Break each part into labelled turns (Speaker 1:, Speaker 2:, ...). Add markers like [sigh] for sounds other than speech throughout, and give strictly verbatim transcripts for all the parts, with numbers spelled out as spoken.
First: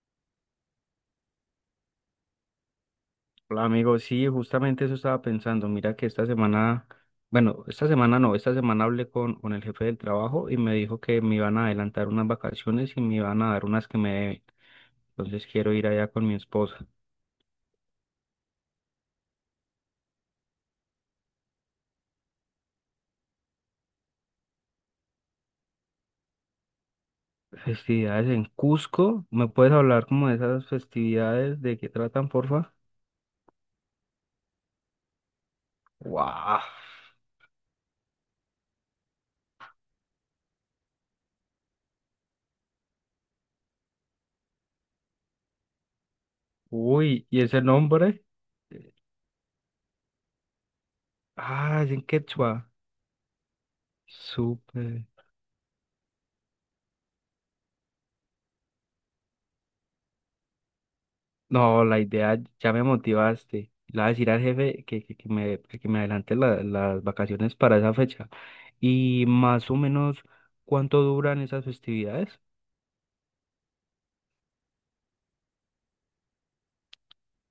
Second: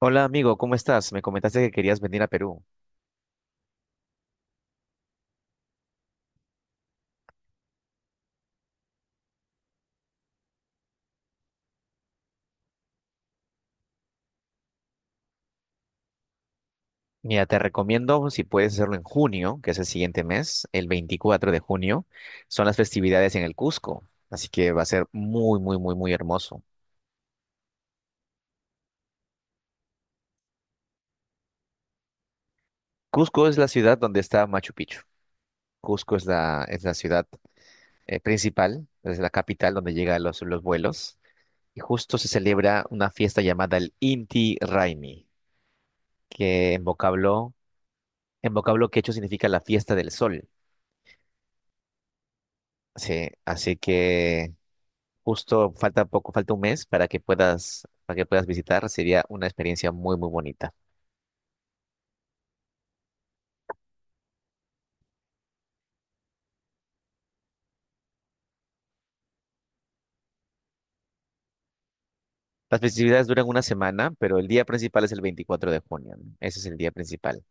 Speaker 1: Hola amigo, ¿cómo estás? Me comentaste que querías venir a Perú.
Speaker 2: Hola amigo, sí, justamente eso estaba pensando. Mira que esta semana, bueno, esta semana no, esta semana hablé con, con el jefe del trabajo y me dijo que me iban a adelantar unas vacaciones y me iban a dar unas que me deben. Entonces quiero ir allá con mi esposa.
Speaker 1: Mira, te recomiendo si puedes hacerlo en junio, que es el siguiente mes, el veinticuatro de junio, son las festividades en el Cusco, así que va a ser muy, muy, muy, muy hermoso.
Speaker 2: Festividades en Cusco, ¿me puedes hablar como de esas festividades? ¿De qué tratan, porfa?
Speaker 1: Cusco es la ciudad donde está Machu Picchu. Cusco es
Speaker 2: ¡Wow!
Speaker 1: la, es la ciudad eh, principal, es la capital donde llegan los, los vuelos, y justo se celebra una fiesta llamada el Inti Raymi, que en
Speaker 2: Uy, ¿y
Speaker 1: vocablo,
Speaker 2: ese nombre?
Speaker 1: en vocablo quechua significa la fiesta del sol.
Speaker 2: Ah, es en quechua.
Speaker 1: Sí, así que
Speaker 2: Súper.
Speaker 1: justo falta poco, falta un mes para que puedas, para que puedas visitar. Sería una experiencia muy, muy bonita.
Speaker 2: No, la idea ya me motivaste. Le voy a decir al jefe que, que, que me, que que me adelante la- las vacaciones para esa fecha. Y más o menos, ¿cuánto duran esas festividades?
Speaker 1: Las festividades duran una semana, pero el día principal es el veinticuatro de junio, ¿no? Ese es el día principal.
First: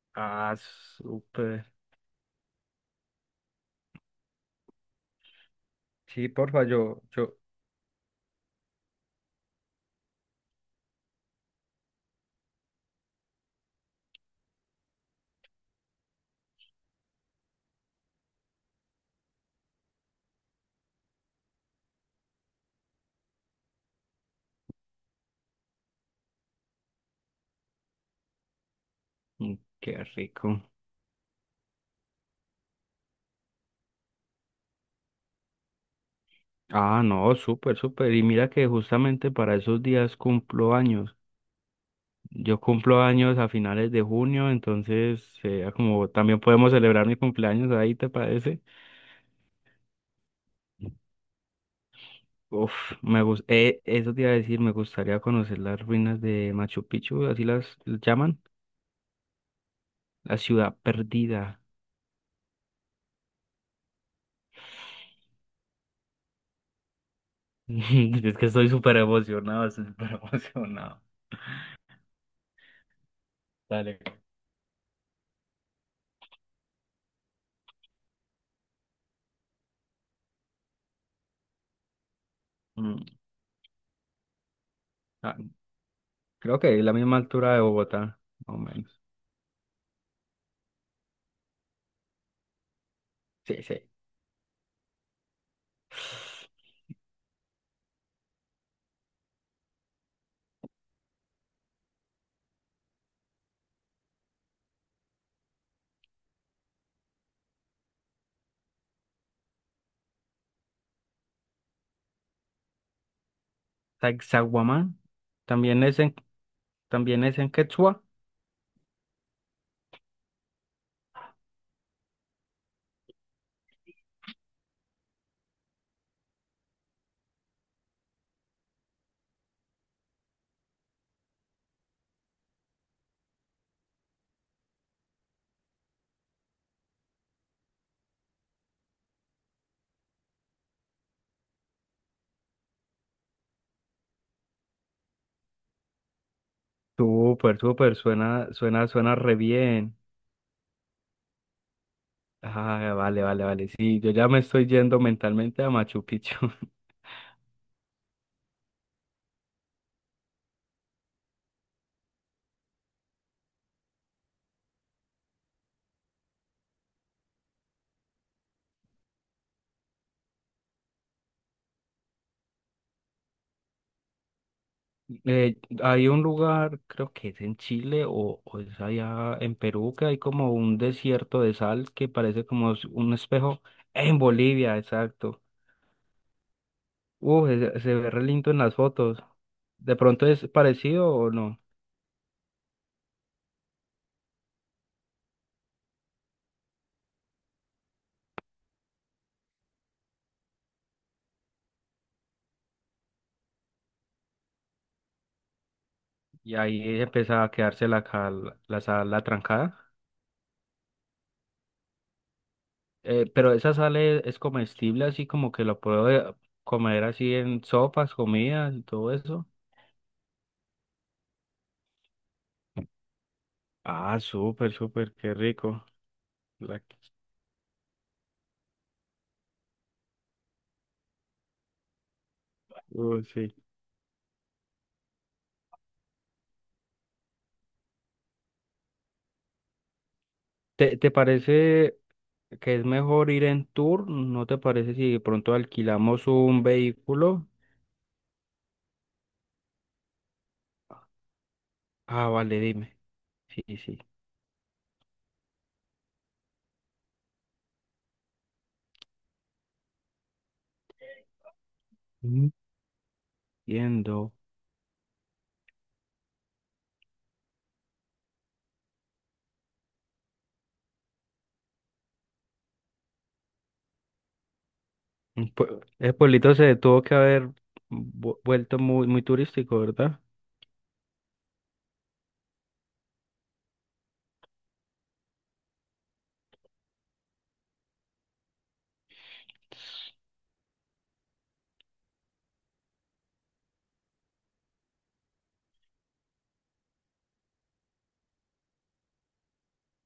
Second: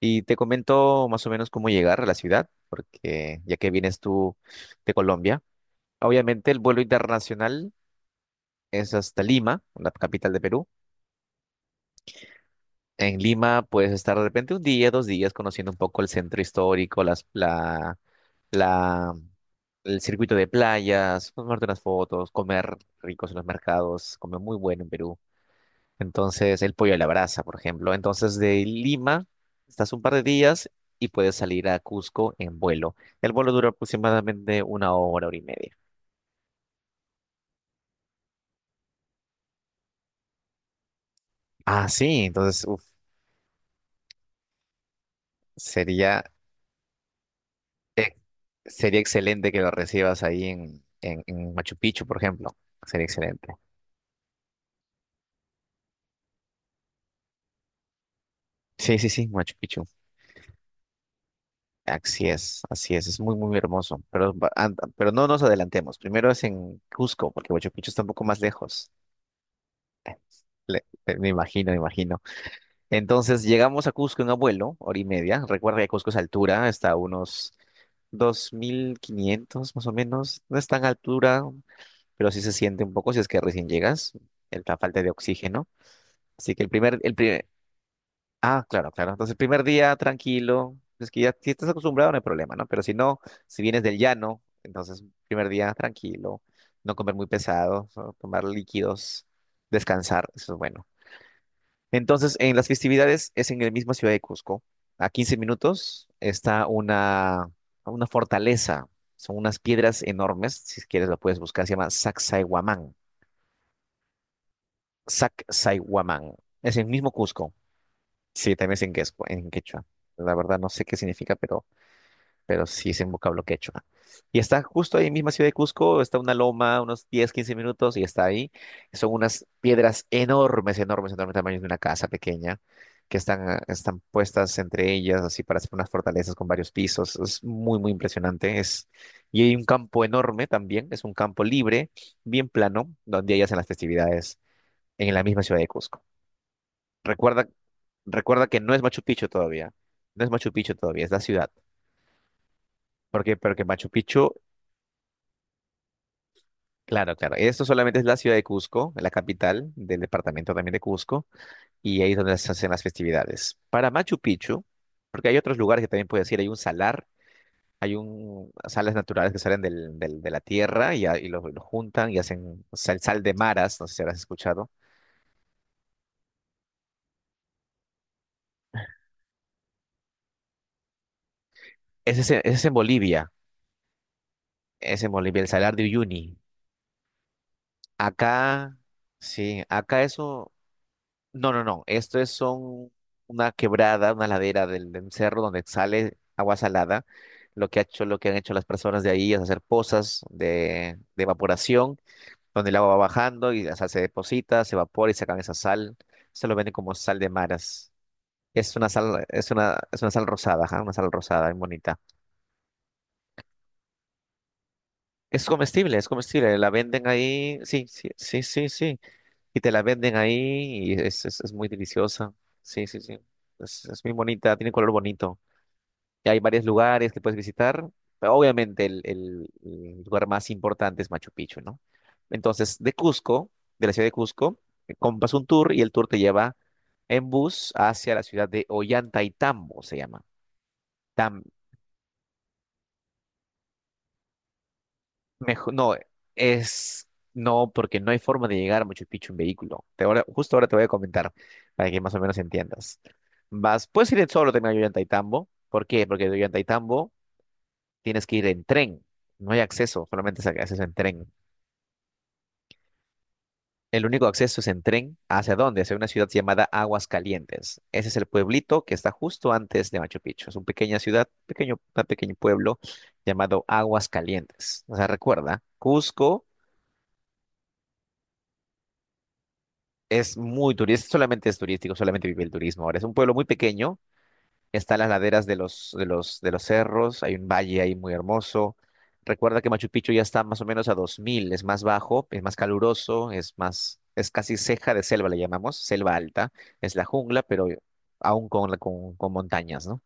Speaker 1: Y te
Speaker 2: Ah,
Speaker 1: comento más o menos
Speaker 2: súper.
Speaker 1: cómo llegar a la ciudad, porque ya que vienes tú de Colombia,
Speaker 2: Sí,
Speaker 1: obviamente el
Speaker 2: porfa,
Speaker 1: vuelo
Speaker 2: yo, yo.
Speaker 1: internacional es hasta Lima, la capital de Perú. En Lima puedes estar de repente un día, dos días, conociendo un poco el centro histórico, las, la, la el circuito de playas, tomarte unas fotos, comer ricos en los mercados, comer muy bueno en Perú. Entonces, el pollo a la brasa, por ejemplo. Entonces, de Lima,
Speaker 2: Mm,
Speaker 1: estás un
Speaker 2: qué
Speaker 1: par de
Speaker 2: rico.
Speaker 1: días y puedes salir a Cusco en vuelo. El vuelo dura aproximadamente una hora, hora y media.
Speaker 2: Ah, no, súper, súper. Y mira que justamente para esos días cumplo años.
Speaker 1: Ah, sí,
Speaker 2: Yo
Speaker 1: entonces, uf,
Speaker 2: cumplo años a finales de junio, entonces, eh, como
Speaker 1: sería,
Speaker 2: también podemos celebrar mi cumpleaños ahí, ¿te
Speaker 1: eh,
Speaker 2: parece?
Speaker 1: sería excelente que lo recibas ahí en, en, en Machu Picchu, por ejemplo.
Speaker 2: Uf,
Speaker 1: Sería
Speaker 2: me gus-
Speaker 1: excelente.
Speaker 2: eh, eso te iba a decir, me gustaría conocer las ruinas de Machu Picchu, así las llaman,
Speaker 1: Sí, sí, sí, Machu Picchu.
Speaker 2: la ciudad perdida.
Speaker 1: Así es, así es, es muy, muy hermoso. Pero, va- and- pero no nos adelantemos. Primero es en Cusco, porque Huacho Picchu está un poco
Speaker 2: [laughs] Es
Speaker 1: más
Speaker 2: que estoy
Speaker 1: lejos.
Speaker 2: súper emocionado, estoy súper
Speaker 1: Eh, Le-
Speaker 2: emocionado.
Speaker 1: eh, me imagino, me imagino. Entonces llegamos a
Speaker 2: Dale.
Speaker 1: Cusco en abuelo, hora y media. Recuerda que Cusco es altura, está a unos dos mil quinientos más o menos. No es tan altura, pero sí se siente un
Speaker 2: Mm,
Speaker 1: poco si es que recién llegas, el- la falta de
Speaker 2: ah,
Speaker 1: oxígeno. Así
Speaker 2: creo
Speaker 1: que el
Speaker 2: que es la
Speaker 1: primer, el
Speaker 2: misma
Speaker 1: primer,
Speaker 2: altura de Bogotá, más o
Speaker 1: Ah, claro,
Speaker 2: menos.
Speaker 1: claro. Entonces, el primer día tranquilo. Es que ya si estás acostumbrado, no hay problema, ¿no? Pero si no, si
Speaker 2: Sí,
Speaker 1: vienes
Speaker 2: sí.
Speaker 1: del llano, entonces, primer día tranquilo, no comer muy pesado, solo tomar líquidos, descansar, eso es bueno. Entonces, en las festividades es en la misma ciudad de Cusco. A quince minutos está una, una fortaleza. Son unas piedras enormes. Si quieres, lo puedes buscar. Se llama Sacsayhuamán.
Speaker 2: Sacsayhuamán, también es en,
Speaker 1: Sacsayhuamán. Es el mismo
Speaker 2: también es en
Speaker 1: Cusco.
Speaker 2: quechua.
Speaker 1: Sí, también es en quechua, en quechua. La verdad no sé qué significa, pero, pero sí es en vocablo quechua. Y está justo ahí en misma ciudad de Cusco, está una loma, unos diez, quince minutos y está ahí. Son unas piedras enormes, enormes, enormes, tamaño de una casa pequeña, que están, ah, están puestas entre ellas, así para hacer unas fortalezas con varios pisos. Es muy, muy impresionante. Es. Y hay un campo enorme también, es un campo libre, bien plano, donde ellas hacen las festividades en la misma ciudad de Cusco. Recuerda,
Speaker 2: Súper, súper,
Speaker 1: recuerda
Speaker 2: suena,
Speaker 1: que no es
Speaker 2: suena,
Speaker 1: Machu
Speaker 2: suena
Speaker 1: Picchu
Speaker 2: re
Speaker 1: todavía.
Speaker 2: bien.
Speaker 1: No es Machu Picchu todavía, es la ciudad.
Speaker 2: Ah, vale,
Speaker 1: Porque,
Speaker 2: vale,
Speaker 1: porque
Speaker 2: vale.
Speaker 1: Machu
Speaker 2: Sí, yo
Speaker 1: Picchu,
Speaker 2: ya me estoy yendo mentalmente a Machu Picchu.
Speaker 1: claro, claro. Esto solamente es la ciudad de Cusco, la capital del departamento también de Cusco, y ahí es donde se hacen las festividades. Para Machu Picchu, porque hay otros lugares que también puedes ir, hay un salar, hay un sales naturales que salen del, del- de la tierra y, a- y lo, lo juntan y hacen sal, sal de maras, no sé si habrás escuchado.
Speaker 2: Eh, hay un lugar, creo que es en Chile o, o es allá en Perú, que hay como un desierto de sal que
Speaker 1: Ese es, en-
Speaker 2: parece
Speaker 1: ese es en
Speaker 2: como s- un
Speaker 1: Bolivia,
Speaker 2: espejo. En Bolivia,
Speaker 1: es en Bolivia,
Speaker 2: exacto.
Speaker 1: el salar de Uyuni.
Speaker 2: Uh, se, se ve re lindo en las
Speaker 1: Acá,
Speaker 2: fotos.
Speaker 1: sí,
Speaker 2: ¿De
Speaker 1: acá
Speaker 2: pronto es
Speaker 1: eso.
Speaker 2: parecido o
Speaker 1: No,
Speaker 2: no?
Speaker 1: no, no. Esto es son una quebrada, una ladera del, del cerro donde sale agua salada. Lo que ha hecho, lo que han hecho las personas de ahí es hacer pozas de, de evaporación, donde el agua va bajando y o sea, se deposita, se evapora y sacan esa sal. Se lo
Speaker 2: Y
Speaker 1: venden como
Speaker 2: ahí
Speaker 1: sal de
Speaker 2: empieza a quedarse
Speaker 1: maras.
Speaker 2: la, cal-
Speaker 1: Es
Speaker 2: la
Speaker 1: una
Speaker 2: sal, la
Speaker 1: sal, es una,
Speaker 2: trancada.
Speaker 1: es una sal rosada, ajá, una sal rosada, muy bonita.
Speaker 2: Eh, pero esa sal es, es comestible, así
Speaker 1: Es
Speaker 2: como que la
Speaker 1: comestible, es
Speaker 2: puedo eh,
Speaker 1: comestible. La
Speaker 2: comer
Speaker 1: venden
Speaker 2: así
Speaker 1: ahí.
Speaker 2: en
Speaker 1: Sí, sí,
Speaker 2: sopas,
Speaker 1: sí, sí,
Speaker 2: comidas y
Speaker 1: sí.
Speaker 2: todo eso.
Speaker 1: Y te la venden ahí y es, es, es muy deliciosa. Sí, sí, sí. Es, es muy
Speaker 2: Ah,
Speaker 1: bonita, tiene
Speaker 2: súper,
Speaker 1: color
Speaker 2: súper, qué
Speaker 1: bonito.
Speaker 2: rico.
Speaker 1: Y hay varios
Speaker 2: La...
Speaker 1: lugares que puedes visitar, pero obviamente el, el- el lugar más importante es Machu Picchu, ¿no? Entonces, de
Speaker 2: Uh,
Speaker 1: Cusco,
Speaker 2: sí.
Speaker 1: de la ciudad de Cusco, eh, compras un tour y el tour te lleva en bus hacia la ciudad de Ollantaytambo, se llama.
Speaker 2: ¿Te, te parece que es mejor ir en tour? ¿No te parece si de pronto
Speaker 1: Mejor, no,
Speaker 2: alquilamos un
Speaker 1: es
Speaker 2: vehículo?
Speaker 1: no, porque no hay forma de llegar a Machu Picchu en vehículo. Te Ahora, justo ahora te voy a comentar para que más o
Speaker 2: Ah,
Speaker 1: menos
Speaker 2: vale, dime.
Speaker 1: entiendas.
Speaker 2: Sí,
Speaker 1: Vas,
Speaker 2: sí.
Speaker 1: puedes ir solo también a Ollantaytambo. ¿Por qué? Porque de Ollantaytambo tienes que ir en tren. No hay acceso, solamente es acceso en tren. El único
Speaker 2: Entiendo.
Speaker 1: acceso es en tren. ¿Hacia dónde? Hacia una ciudad llamada Aguas Calientes. Ese es el pueblito que está justo antes de Machu Picchu. Es una pequeña ciudad, pequeño, un pequeño pueblo llamado Aguas Calientes. O sea,
Speaker 2: Mm,
Speaker 1: recuerda,
Speaker 2: pue- El
Speaker 1: Cusco.
Speaker 2: pueblito se tuvo que haber vu- vuelto muy, muy turístico, ¿verdad?
Speaker 1: Es muy turístico, solamente es turístico, solamente vive el turismo. Ahora es un pueblo muy pequeño, está en las laderas de los, de los, de los cerros, hay un valle ahí muy hermoso. Recuerda que Machu Picchu ya está más o menos a dos mil es más bajo, es más caluroso, es más, es casi ceja de selva, le llamamos, selva alta, es la jungla, pero aún con, la- con, con montañas, ¿no?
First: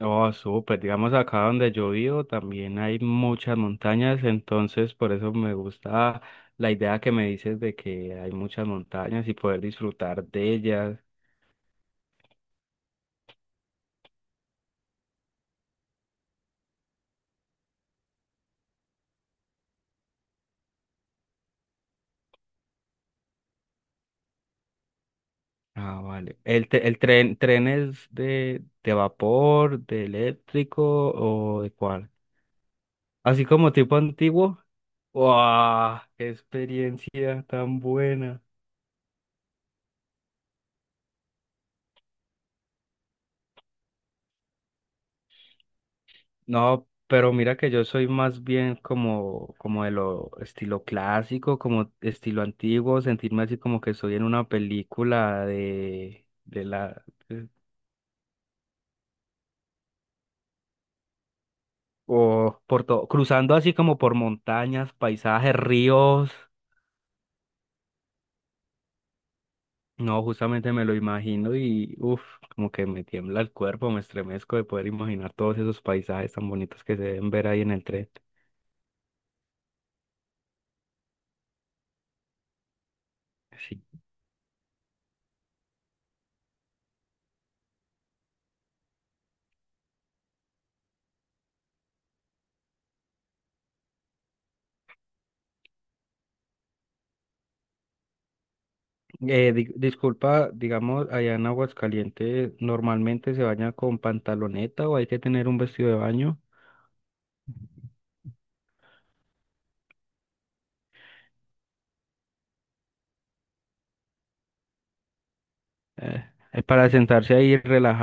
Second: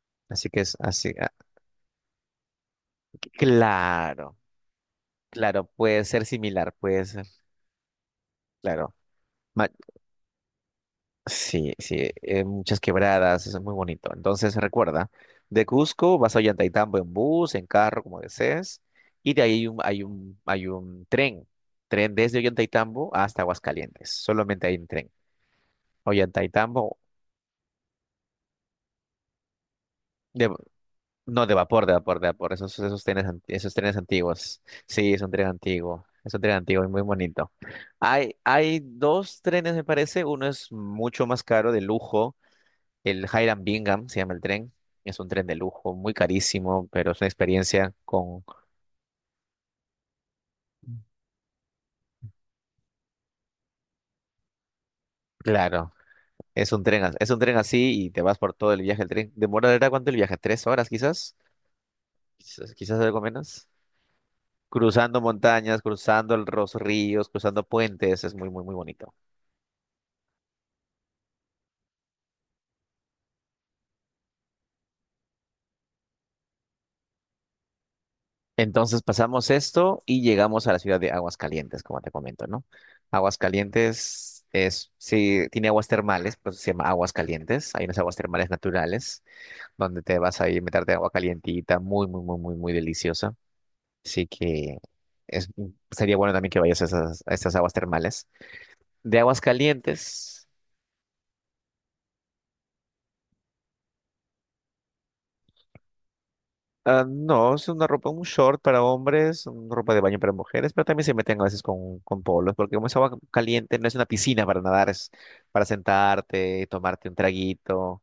Speaker 2: Oh,
Speaker 1: Así que es
Speaker 2: súper. Digamos,
Speaker 1: así, ah,
Speaker 2: acá donde yo vivo también hay muchas montañas,
Speaker 1: claro,
Speaker 2: entonces por eso me
Speaker 1: claro, puede
Speaker 2: gusta
Speaker 1: ser
Speaker 2: la
Speaker 1: similar,
Speaker 2: idea
Speaker 1: puede
Speaker 2: que
Speaker 1: ser,
Speaker 2: me dices de que hay muchas
Speaker 1: claro.
Speaker 2: montañas y poder
Speaker 1: Ma-
Speaker 2: disfrutar de ellas.
Speaker 1: Sí, sí, eh, muchas quebradas, eso es muy bonito. Entonces recuerda, de Cusco vas a Ollantaytambo en bus, en carro, como desees, y de ahí hay un, hay un, hay un tren, tren desde Ollantaytambo hasta Aguascalientes, solamente hay un tren.
Speaker 2: Ah, vale. ¿El, te-
Speaker 1: Ollantaytambo,
Speaker 2: el tren, tren es de, de vapor, de
Speaker 1: de-
Speaker 2: eléctrico
Speaker 1: no de
Speaker 2: o de
Speaker 1: vapor, de
Speaker 2: cuál?
Speaker 1: vapor, de vapor, esos, esos trenes, ant-
Speaker 2: Así como
Speaker 1: esos
Speaker 2: tipo
Speaker 1: trenes antiguos.
Speaker 2: antiguo.
Speaker 1: Sí, es un tren
Speaker 2: ¡Wow!
Speaker 1: antiguo,
Speaker 2: ¡Qué
Speaker 1: es un tren antiguo y muy
Speaker 2: experiencia
Speaker 1: bonito.
Speaker 2: tan
Speaker 1: Hay,
Speaker 2: buena!
Speaker 1: hay dos trenes, me parece, uno es mucho más caro, de lujo. El Hiram Bingham se llama el tren. Es un tren de lujo, muy carísimo,
Speaker 2: No,
Speaker 1: pero es una
Speaker 2: pero mira que yo
Speaker 1: experiencia
Speaker 2: soy
Speaker 1: con.
Speaker 2: más bien como, como de lo estilo clásico, como estilo antiguo, sentirme así como que estoy en una película
Speaker 1: Claro,
Speaker 2: de, de
Speaker 1: es un tren,
Speaker 2: la...
Speaker 1: as- es un
Speaker 2: de-
Speaker 1: tren así y te vas por todo el viaje. El tren demorará cuánto el viaje, tres horas quizás,
Speaker 2: o
Speaker 1: quizás,
Speaker 2: por
Speaker 1: quizás
Speaker 2: todo,
Speaker 1: algo
Speaker 2: cruzando
Speaker 1: menos.
Speaker 2: así como por montañas,
Speaker 1: Cruzando
Speaker 2: paisajes,
Speaker 1: montañas,
Speaker 2: ríos.
Speaker 1: cruzando el- los ríos, cruzando puentes, es muy, muy, muy bonito.
Speaker 2: No, justamente me lo imagino y uff, como que me tiembla el cuerpo, me estremezco de poder imaginar todos esos paisajes tan bonitos que se deben ver ahí en el tren.
Speaker 1: Entonces pasamos esto y llegamos a la ciudad de Aguascalientes, como te comento, ¿no?
Speaker 2: Sí.
Speaker 1: Aguascalientes es, sí, tiene aguas termales, pues se llama Aguascalientes. Hay unas aguas termales naturales. Donde te vas a ir a meterte agua calientita, muy, muy, muy, muy, muy deliciosa. Así que es- sería bueno también que vayas a esas, a estas aguas termales. De aguas
Speaker 2: Eh, di-
Speaker 1: calientes,
Speaker 2: disculpa, digamos, allá en Aguascalientes, ¿normalmente se baña con pantaloneta o hay que tener un vestido de baño?
Speaker 1: ah, no, es una ropa, un short para hombres, una ropa de baño para mujeres, pero también se meten a veces con, con polos, porque como es agua caliente, no es una piscina para nadar, es para
Speaker 2: Eh, eh,
Speaker 1: sentarte,
Speaker 2: para
Speaker 1: tomarte un
Speaker 2: sentarse ahí y
Speaker 1: traguito,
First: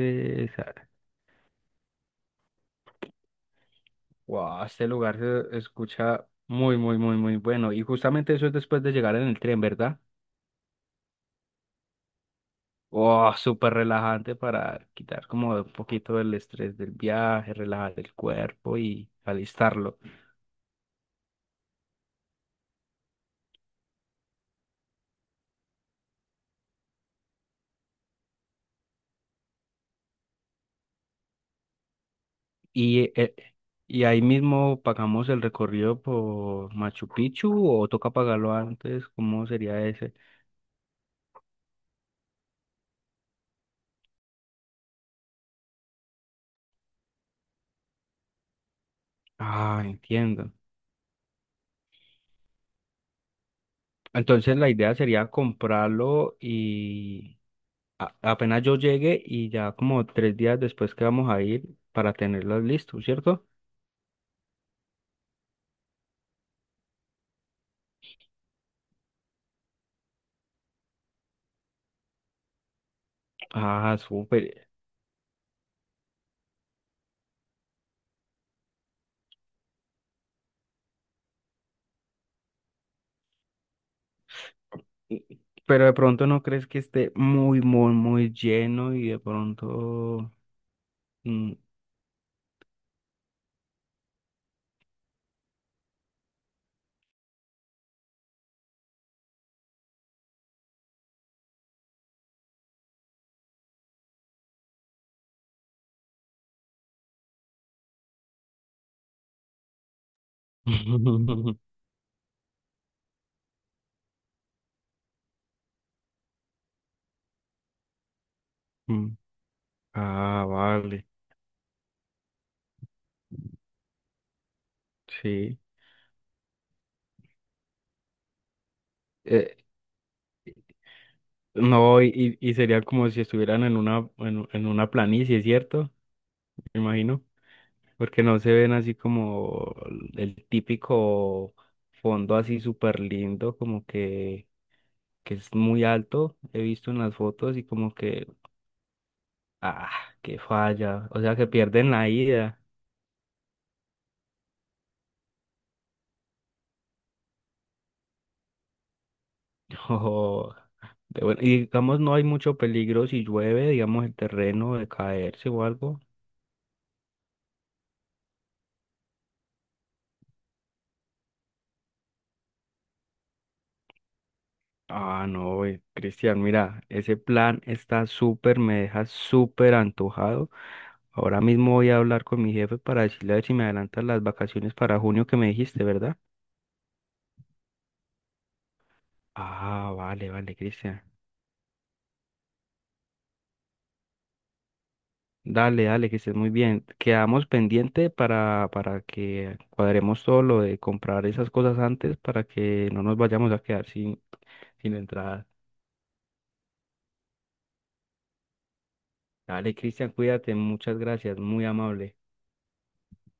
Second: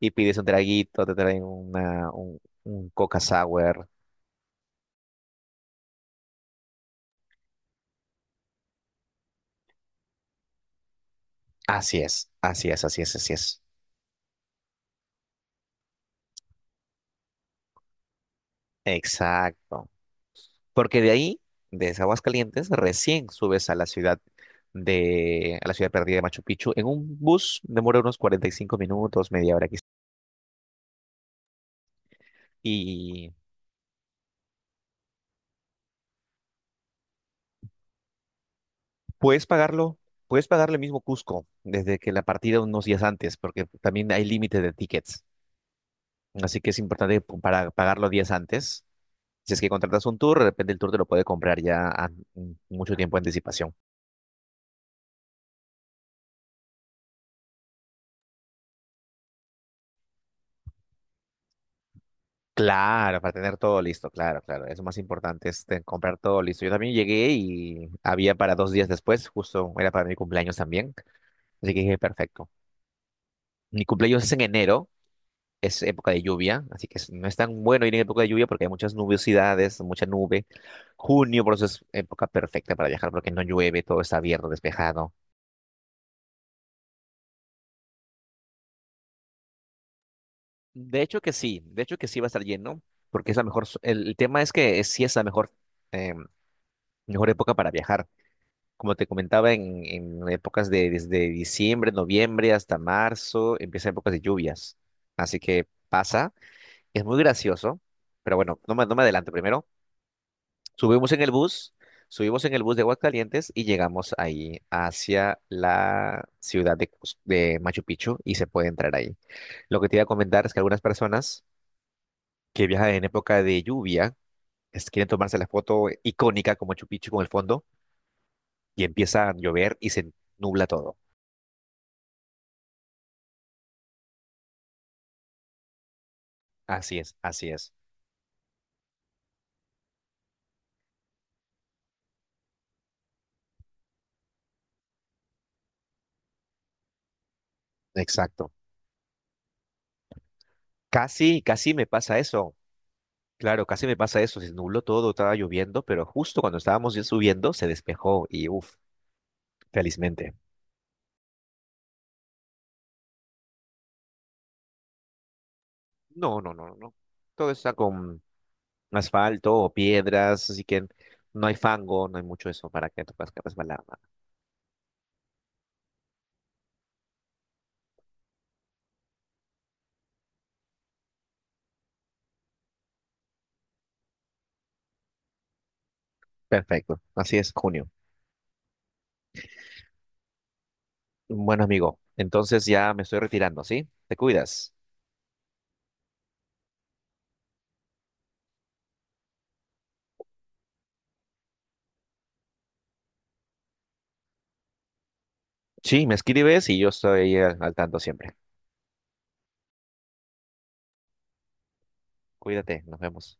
Speaker 1: y pides un
Speaker 2: esa-
Speaker 1: traguito, te traen una, un, un Coca Sour.
Speaker 2: Wow, este lugar se escucha muy, muy, muy, muy bueno. Y justamente eso es después de llegar en el tren, ¿verdad?
Speaker 1: Así es, así es, así es, así
Speaker 2: Oh,
Speaker 1: es.
Speaker 2: súper relajante para quitar como un poquito el estrés del viaje, relajar el cuerpo y
Speaker 1: Exacto.
Speaker 2: alistarlo.
Speaker 1: Porque de ahí, desde Aguascalientes, recién subes a la ciudad de, a la ciudad perdida de Machu Picchu. En un bus demora unos cuarenta y cinco minutos, media hora quizás.
Speaker 2: Y,
Speaker 1: Y
Speaker 2: eh, y ahí mismo pagamos el recorrido por Machu Picchu o toca pagarlo antes,
Speaker 1: puedes
Speaker 2: ¿cómo sería
Speaker 1: pagarlo,
Speaker 2: ese?
Speaker 1: puedes pagarlo el mismo Cusco desde que la partida unos días antes, porque también hay límite de tickets. Así que es importante pu- para pagarlo días antes. Si es que
Speaker 2: Ah,
Speaker 1: contratas un tour, de
Speaker 2: entiendo.
Speaker 1: repente el tour te lo puede comprar ya a- mm, mucho tiempo de anticipación.
Speaker 2: Entonces la idea sería comprarlo y a- apenas yo llegue y ya como tres días después que vamos a ir para tenerlos listos,
Speaker 1: Claro, para
Speaker 2: ¿cierto?
Speaker 1: tener todo listo, claro, claro. Es lo más importante, es comprar todo listo. Yo también llegué y había para dos días después, justo era para mi cumpleaños también. Así que dije, perfecto. Mi
Speaker 2: Ah,
Speaker 1: cumpleaños es en
Speaker 2: súper.
Speaker 1: enero, es época de lluvia, así que es- no es tan bueno ir en época de lluvia porque hay muchas nubiosidades, mucha nube. Junio, por eso es época perfecta para viajar porque no llueve, todo está abierto, despejado.
Speaker 2: Pero de pronto no crees que esté muy, muy, muy lleno y de pronto...
Speaker 1: De hecho que
Speaker 2: mm,
Speaker 1: sí, de hecho que sí va a estar lleno porque es la mejor, so- el, el tema es que sí es la mejor, em, mejor época para viajar. Como te comentaba, en, en épocas de desde diciembre, noviembre hasta marzo, empiezan épocas de lluvias. Así que pasa, es muy gracioso, pero bueno, no me, no me adelanto primero. Subimos en el
Speaker 2: [laughs]
Speaker 1: bus, subimos en el bus de Aguascalientes y llegamos ahí hacia la ciudad de, Cus- de Machu Picchu y se puede entrar ahí.
Speaker 2: mm,
Speaker 1: Lo que te iba a
Speaker 2: ah,
Speaker 1: comentar es que algunas
Speaker 2: vale,
Speaker 1: personas que viajan en época de lluvia es- quieren tomarse la
Speaker 2: sí.
Speaker 1: foto icónica con Machu Picchu con el fondo y empieza a
Speaker 2: Eh,
Speaker 1: llover y se nubla todo.
Speaker 2: no, y, y y sería como si estuvieran en una, en, en una planicie, ¿cierto? Me
Speaker 1: Así es,
Speaker 2: imagino.
Speaker 1: así es.
Speaker 2: Porque no se ven así como el típico fondo así súper lindo, como que, que es muy alto. He visto en las fotos y como que
Speaker 1: Exacto.
Speaker 2: ah, qué falla. O sea
Speaker 1: Casi,
Speaker 2: que
Speaker 1: casi me
Speaker 2: pierden la
Speaker 1: pasa eso.
Speaker 2: ida.
Speaker 1: Claro, casi me pasa eso. Se nubló todo, estaba lloviendo, pero justo cuando estábamos ya subiendo se despejó y uff,
Speaker 2: [laughs]
Speaker 1: felizmente.
Speaker 2: Ojo. De buen- y digamos, no hay mucho peligro si llueve, digamos, el terreno de caerse o algo.
Speaker 1: No, no, no, no. Todo está con asfalto o piedras, así que no hay fango, no hay mucho eso para que te puedas resbalar, nada.
Speaker 2: Ah, no, güey, Cristian, mira, ese plan está súper, me deja súper antojado. Ahora mismo voy a hablar con mi jefe para decirle a ver si me adelantan las vacaciones para junio que me dijiste, ¿verdad?
Speaker 1: Perfecto. Así es, junio.
Speaker 2: Ah, vale, vale, Cristian.
Speaker 1: Bueno, amigo, entonces ya me estoy retirando, ¿sí? Te cuidas.
Speaker 2: Dale, dale, que estés muy bien. Quedamos pendiente para, para que cuadremos todo lo de comprar esas cosas antes para que no nos vayamos a quedar sin, sin entrada.
Speaker 1: Sí, me escribes y yo estoy al al tanto siempre.
Speaker 2: Dale, Cristian, cuídate, muchas gracias, muy amable.
Speaker 1: Cuídate, nos vemos.